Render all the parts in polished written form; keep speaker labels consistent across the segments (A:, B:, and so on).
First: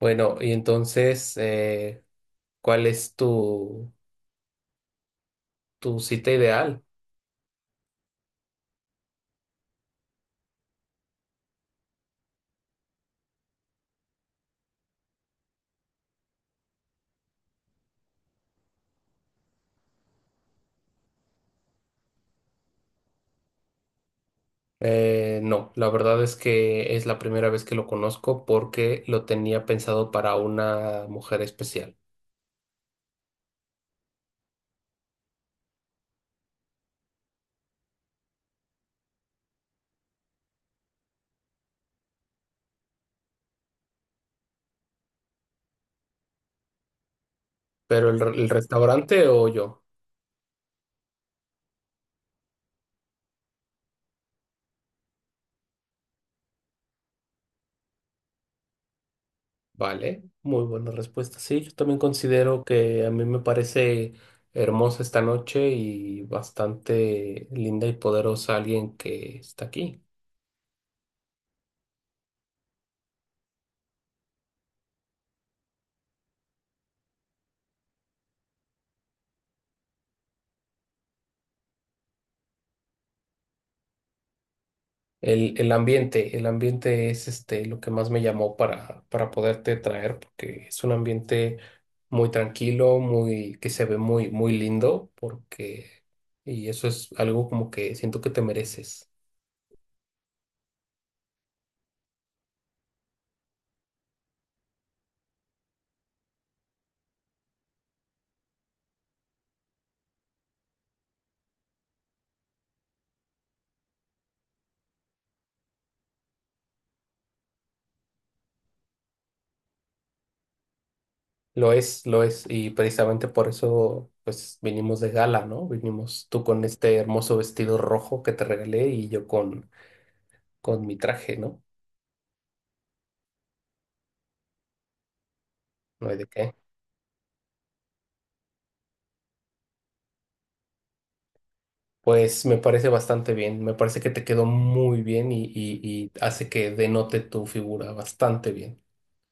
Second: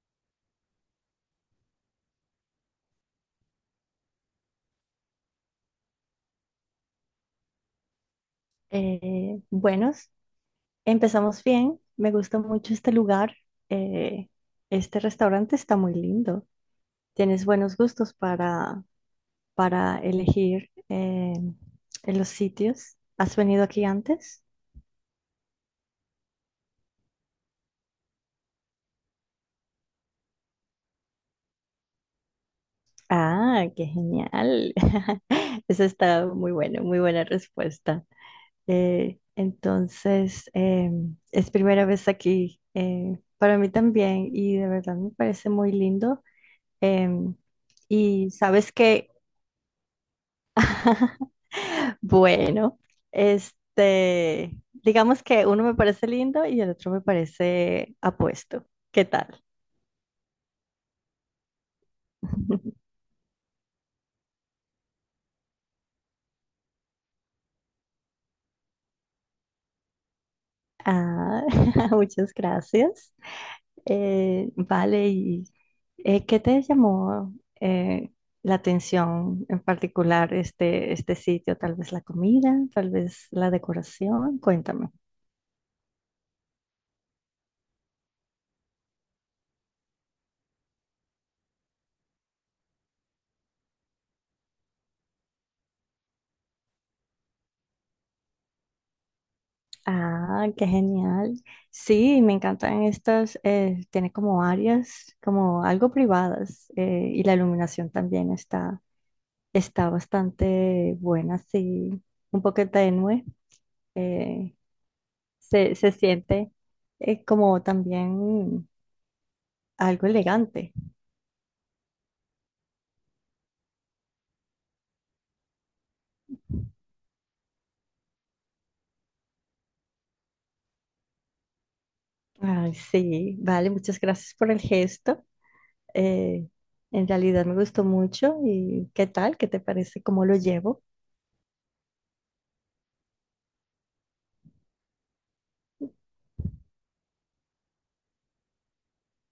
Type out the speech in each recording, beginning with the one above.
A: Bueno, y entonces, ¿cuál es tu cita ideal?
B: Eh, buenos, empezamos bien. Me gusta mucho este lugar. Eh, este restaurante está muy lindo. Tienes buenos gustos para elegir en los sitios. ¿Has venido aquí antes?
A: No, la verdad es que es la primera vez que lo conozco porque lo tenía pensado para una mujer especial.
B: Ah, qué genial. Eso está muy bueno, muy buena respuesta. Es primera vez aquí para mí también y de verdad me parece muy lindo. Em,
A: ¿Pero
B: y
A: el
B: sabes que,
A: restaurante o yo?
B: bueno, este, digamos que uno me parece lindo y el otro me parece apuesto. ¿Qué tal?
A: Vale, muy buena respuesta. Sí, yo también considero que a mí me parece hermosa esta noche y bastante linda y poderosa alguien que está aquí.
B: Ah, muchas gracias. Vale, y ¿qué te llamó eh, la atención en particular este sitio? Tal vez la comida, tal vez la decoración. Cuéntame.
A: El ambiente, el ambiente es este lo que más me llamó para poderte traer, porque es un ambiente muy tranquilo, muy, que se ve muy lindo, porque, y eso es algo como que siento que te mereces.
B: Ah, qué genial. Sí, me encantan estas, tiene como áreas, como algo privadas, y la iluminación también está bastante buena, sí, un poco tenue. eh, Se siente como también algo elegante.
A: Lo es, y precisamente por eso, pues, vinimos de gala, ¿no? Vinimos tú con este hermoso vestido rojo que te regalé y yo con mi traje, ¿no?
B: Ay, sí, vale, muchas gracias por el gesto.
A: No hay de
B: eh,
A: qué.
B: en realidad me gustó mucho y ¿qué tal? ¿Qué te parece? ¿Cómo lo llevo?
A: Pues me parece bastante bien, me parece que te quedó muy bien y hace que denote tu figura bastante bien.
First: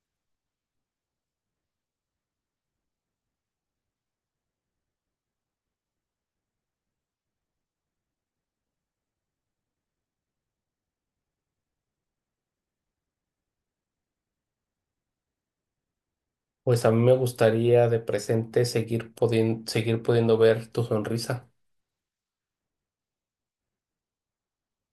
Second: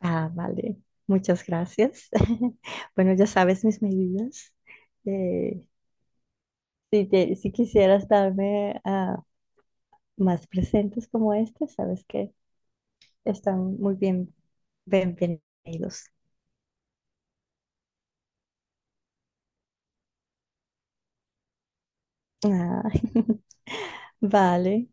B: Ah, vale. Muchas gracias. Bueno, ya sabes mis medidas. Eh, si quisieras darme más presentes como este, sabes que están muy bien, bienvenidos.
A: Pues a mí me gustaría de presente seguir pudiendo ver tu sonrisa.
B: Ah, vale.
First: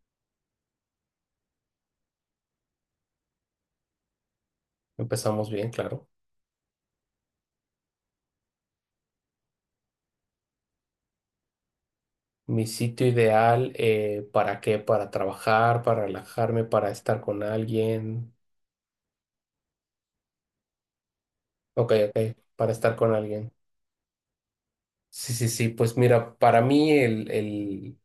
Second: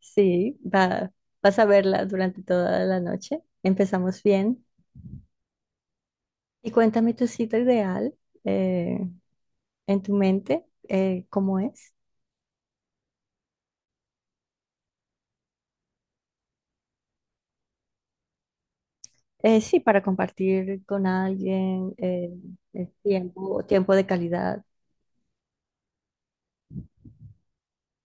B: Sí, vas a verla durante toda la noche. Empezamos bien.
A: Empezamos bien, claro.
B: Y cuéntame tu cita ideal eh, en tu mente, ¿cómo es?
A: Mi sitio ideal, ¿para qué? Para trabajar, para relajarme, para estar con alguien.
B: Sí, para compartir con
A: Ok,
B: alguien
A: ok, para
B: el
A: estar con alguien.
B: tiempo de calidad.
A: Sí, sí, sí, pues mira, para mí el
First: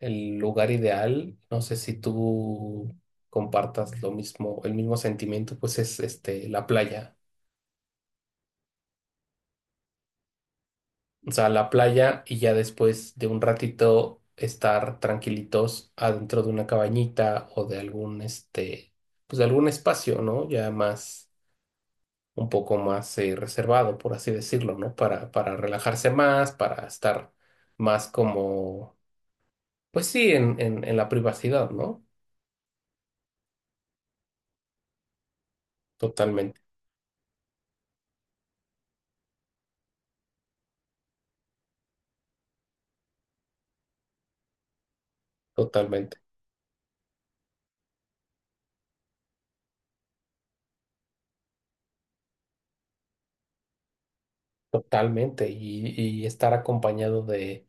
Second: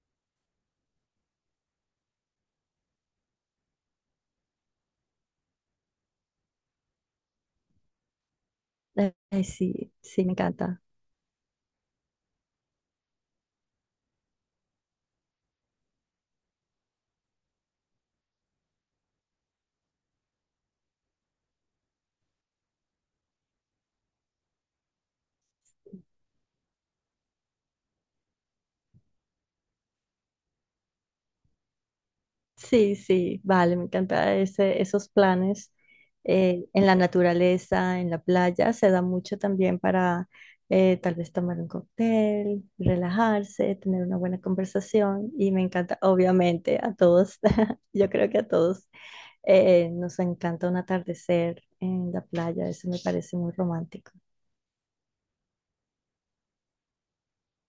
A: el lugar ideal, no sé si tú compartas lo mismo, el mismo sentimiento, pues es este la playa.
B: Sí, sí, me encanta.
A: O sea, la playa y ya después de un ratito estar tranquilitos adentro de una cabañita o de algún este, pues de algún espacio, ¿no? Ya más, un poco más reservado, por así decirlo, ¿no? Para relajarse más, para estar más como, pues sí, en la privacidad, ¿no?
B: Sí, sí, vale, me encanta esos planes
A: Totalmente,
B: en la naturaleza, en la playa. Se da mucho también para tal vez tomar un cóctel, relajarse, tener una buena conversación. Y me encanta,
A: totalmente.
B: obviamente, a todos, yo creo que a todos nos encanta un atardecer en la playa. Eso me parece muy romántico.
A: Totalmente, y estar acompañado de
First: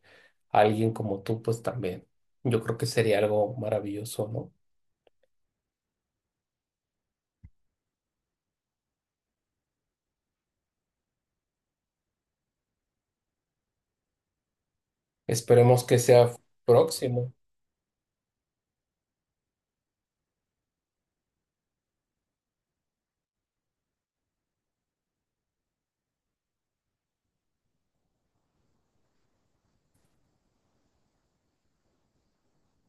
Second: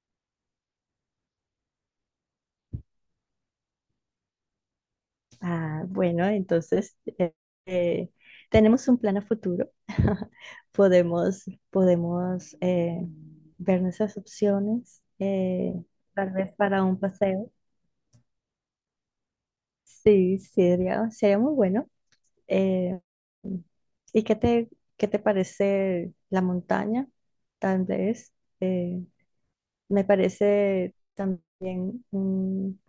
A: alguien como tú, pues también. Yo creo que sería algo maravilloso, ¿no?
B: Bueno, entonces eh, tenemos un plan a futuro. Podemos ver nuestras opciones,
A: Esperemos que
B: tal
A: sea
B: vez para un
A: próximo.
B: paseo. Sí, sería muy bueno. Eh, ¿y qué te parece la montaña? Tal vez. eh, Me parece también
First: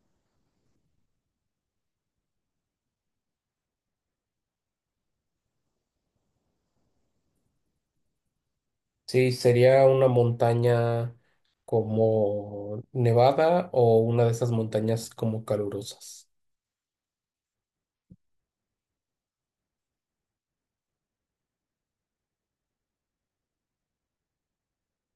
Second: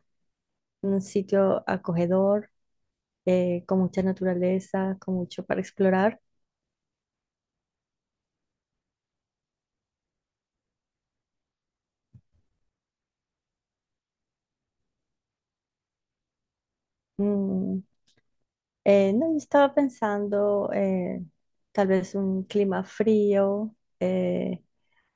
B: un sitio acogedor, con mucha naturaleza, con mucho para explorar.
A: Sí, sería una montaña como Nevada o una de esas montañas como calurosas.
B: Mm, no, yo estaba pensando tal vez un clima frío. eh,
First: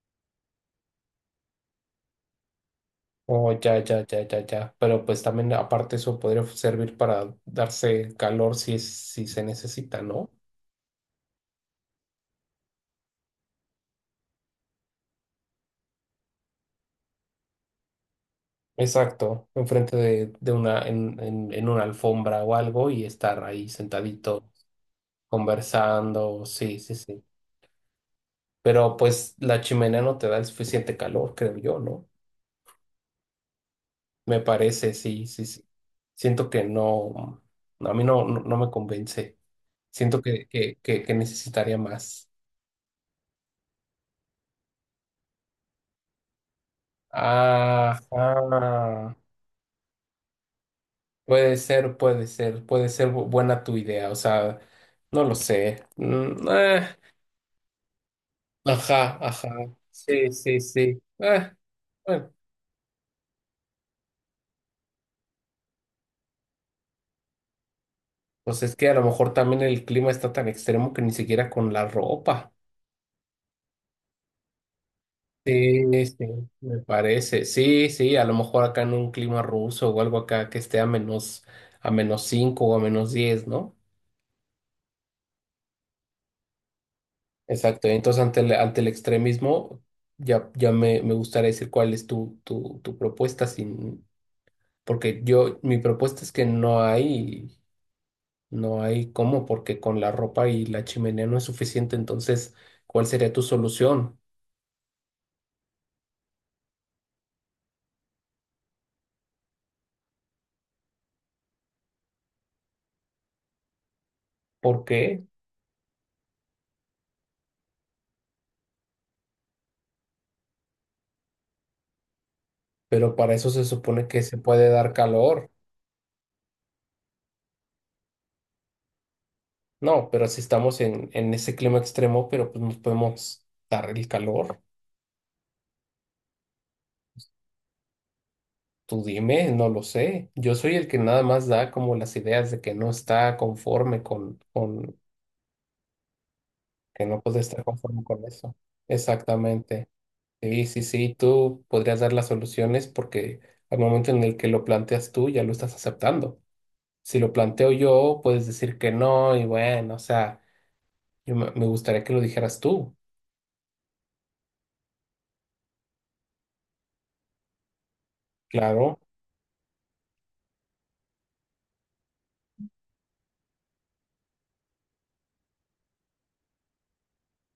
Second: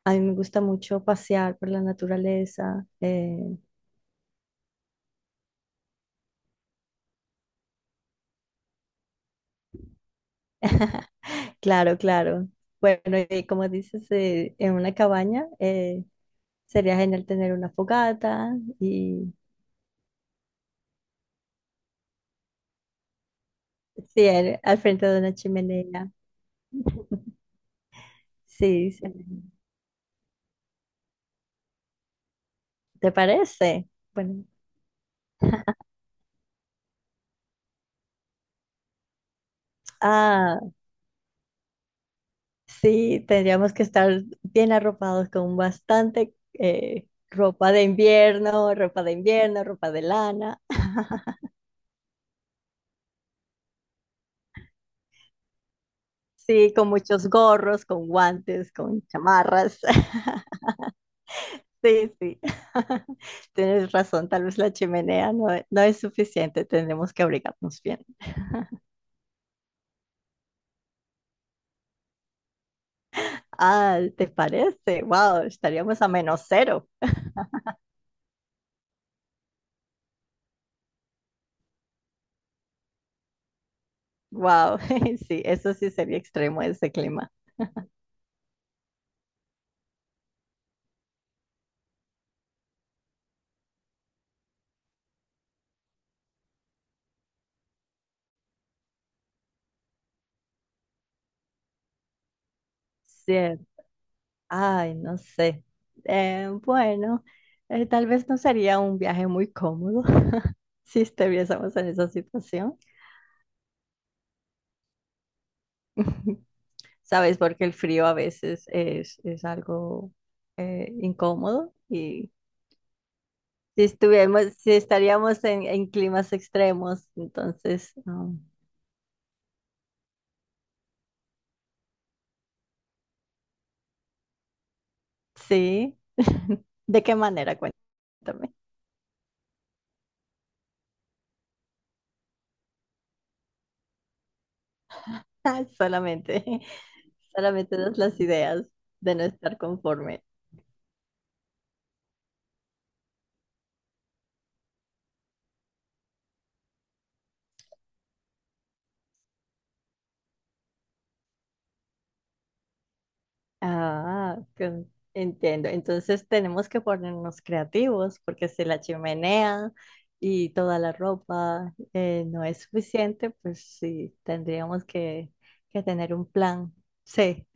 B: a mí me gusta mucho pasear por la naturaleza.
A: Oh, ya, ya, ya, ya, ya. Pero pues también aparte eso podría servir para darse calor si es, si se necesita, ¿no?
B: Claro, claro. Bueno, y como dices, en una cabaña sería genial tener una fogata y
A: Exacto, enfrente de una, en una alfombra o algo y estar ahí
B: sí,
A: sentadito
B: al frente de una chimenea.
A: conversando, sí, sí, sí.
B: Sí,
A: Pero
B: sí.
A: pues la chimenea no te da el suficiente calor, creo yo, ¿no?
B: ¿Te parece?
A: Me
B: Bueno,
A: parece, sí, sí, sí. Siento que no, no, a mí no, no, no me convence. Siento
B: ah.
A: que necesitaría más.
B: Sí, tendríamos que estar bien arropados con bastante ropa de
A: Ajá.
B: ropa de invierno, ropa de lana.
A: Puede ser, puede ser, puede ser buena tu idea, o sea, no lo sé.
B: Sí, con muchos gorros, con guantes, con
A: Ajá, ajá.
B: chamarras.
A: Sí, sí, sí. Ah,
B: Sí,
A: bueno,
B: sí. Tienes razón, tal vez la chimenea no es suficiente, tendremos que abrigarnos bien.
A: pues es que a lo mejor también el clima está tan extremo que ni siquiera con la ropa.
B: Ah, ¿te parece? Wow,
A: Sí,
B: estaríamos a
A: sí,
B: menos
A: me
B: cero.
A: parece. Sí, sí, a lo mejor acá en un clima ruso o algo acá que esté a menos 5 o a menos diez, ¿no?
B: Wow, sí, eso sí sería extremo ese clima.
A: Exacto. Entonces, ante el extremismo, ya, me gustaría decir cuál es tu propuesta sin, porque yo, mi propuesta es que no hay. No hay cómo, porque con la ropa y la chimenea no es suficiente. Entonces, ¿cuál sería tu
B: Sí.
A: solución?
B: Ay, no sé. Bueno, tal vez no sería un viaje muy cómodo si estuviésemos en esa situación.
A: ¿Por qué?
B: Sabes, porque el frío a veces es algo incómodo y
A: Pero para eso se supone que se puede
B: si
A: dar
B: estaríamos
A: calor.
B: en climas extremos, entonces,
A: No, pero si estamos en ese clima extremo, pero pues nos podemos dar el calor.
B: sí. ¿De qué manera? Cuéntame.
A: Tú dime, no lo sé. Yo soy el que nada más da como las ideas de que no está conforme
B: Solamente,
A: que no puede estar
B: solamente das
A: conforme
B: las
A: con eso.
B: ideas de no estar
A: Exactamente.
B: conforme.
A: Sí, sí, sí, tú podrías dar las soluciones porque al momento en el que lo planteas tú ya lo estás aceptando. Si lo planteo yo, puedes decir que no y bueno, o sea, yo me gustaría que lo dijeras tú.
B: Entiendo. Entonces tenemos que ponernos creativos porque si la
A: Claro,
B: chimenea y toda la ropa no es suficiente, pues sí, que tener un plan C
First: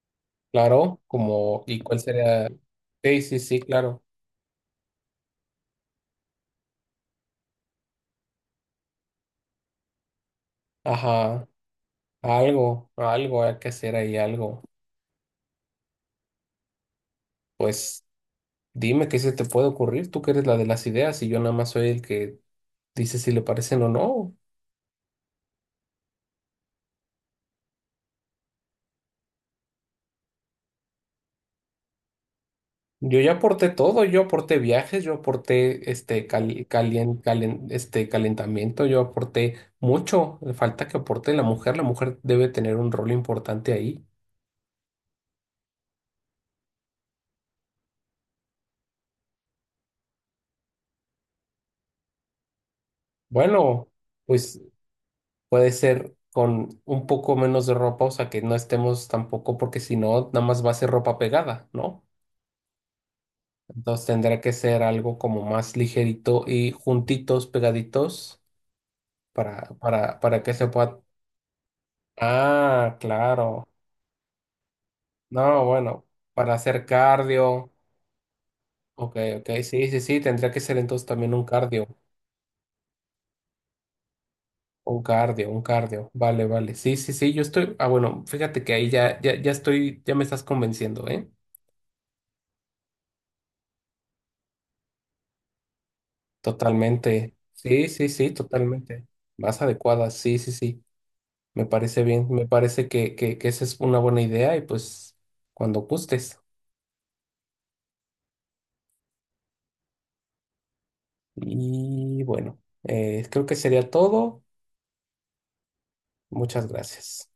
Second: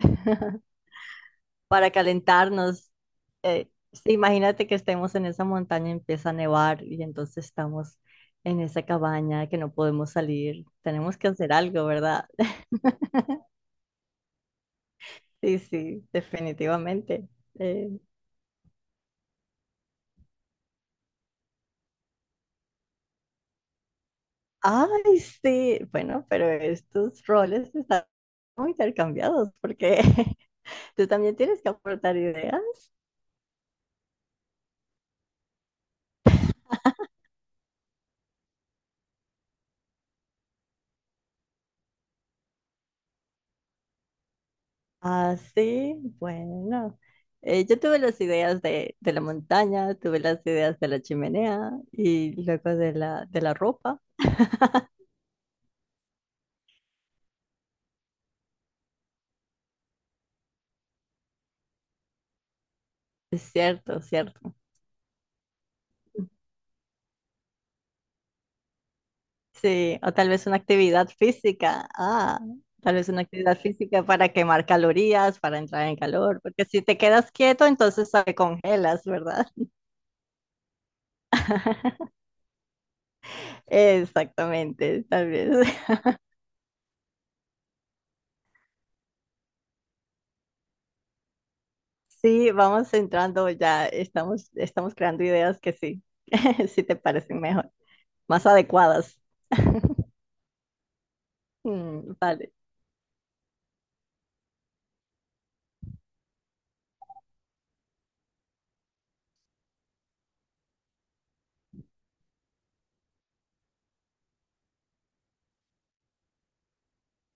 A: claro, como, ¿y
B: para
A: cuál sería?
B: calentarnos.
A: Sí, sí, sí, claro.
B: Sí, imagínate que estemos en esa montaña y empieza a nevar y entonces estamos en esa cabaña que no podemos salir. Tenemos que
A: Ajá,
B: hacer algo, ¿verdad?
A: algo, algo hay que hacer ahí, algo.
B: Sí, sí, definitivamente. Eh,
A: Pues dime qué se te puede ocurrir, tú que eres la de las ideas y yo nada más soy el que dice si le parecen o no.
B: Ay, sí, bueno, pero estos roles están muy intercambiados porque tú también tienes que aportar ideas.
A: Yo ya aporté todo, yo aporté viajes, yo aporté este, este calentamiento, yo aporté mucho. Le falta que aporte la mujer debe tener un rol importante ahí.
B: Ah, sí, bueno. Yo tuve las ideas de la montaña, tuve las ideas de la chimenea y luego de de la
A: Bueno,
B: ropa.
A: pues puede ser con un poco menos de ropa, o sea que no estemos tampoco, porque si no, nada más va a ser ropa pegada, ¿no?
B: Es cierto,
A: Entonces tendrá que
B: cierto.
A: ser algo como más ligerito y juntitos, pegaditos,
B: Sí, o tal
A: para
B: vez
A: que
B: una
A: se pueda...
B: actividad física. Ah,
A: Ah,
B: tal vez una actividad
A: claro.
B: física para quemar calorías, para
A: No,
B: entrar en
A: bueno,
B: calor,
A: para
B: porque si
A: hacer
B: te quedas quieto,
A: cardio.
B: entonces te congelas,
A: Ok,
B: ¿verdad?
A: ok, sí, sí, sí, tendría que ser entonces también un cardio. Un
B: Exactamente, tal
A: cardio,
B: vez.
A: un cardio. Vale, vale. Sí, sí, sí, yo estoy. Ah, bueno, fíjate que ahí ya, ya, ya estoy, ya me estás convenciendo, ¿eh?
B: Sí, vamos entrando ya, estamos creando ideas que sí, sí te
A: Totalmente.
B: parecen mejor,
A: Sí, sí, sí,
B: más
A: totalmente.
B: adecuadas.
A: Más adecuada, sí, sí, sí. Me parece
B: Mm,
A: bien, me
B: vale.
A: parece que esa es una buena idea y pues cuando gustes. Y bueno, creo que sería todo. Muchas gracias.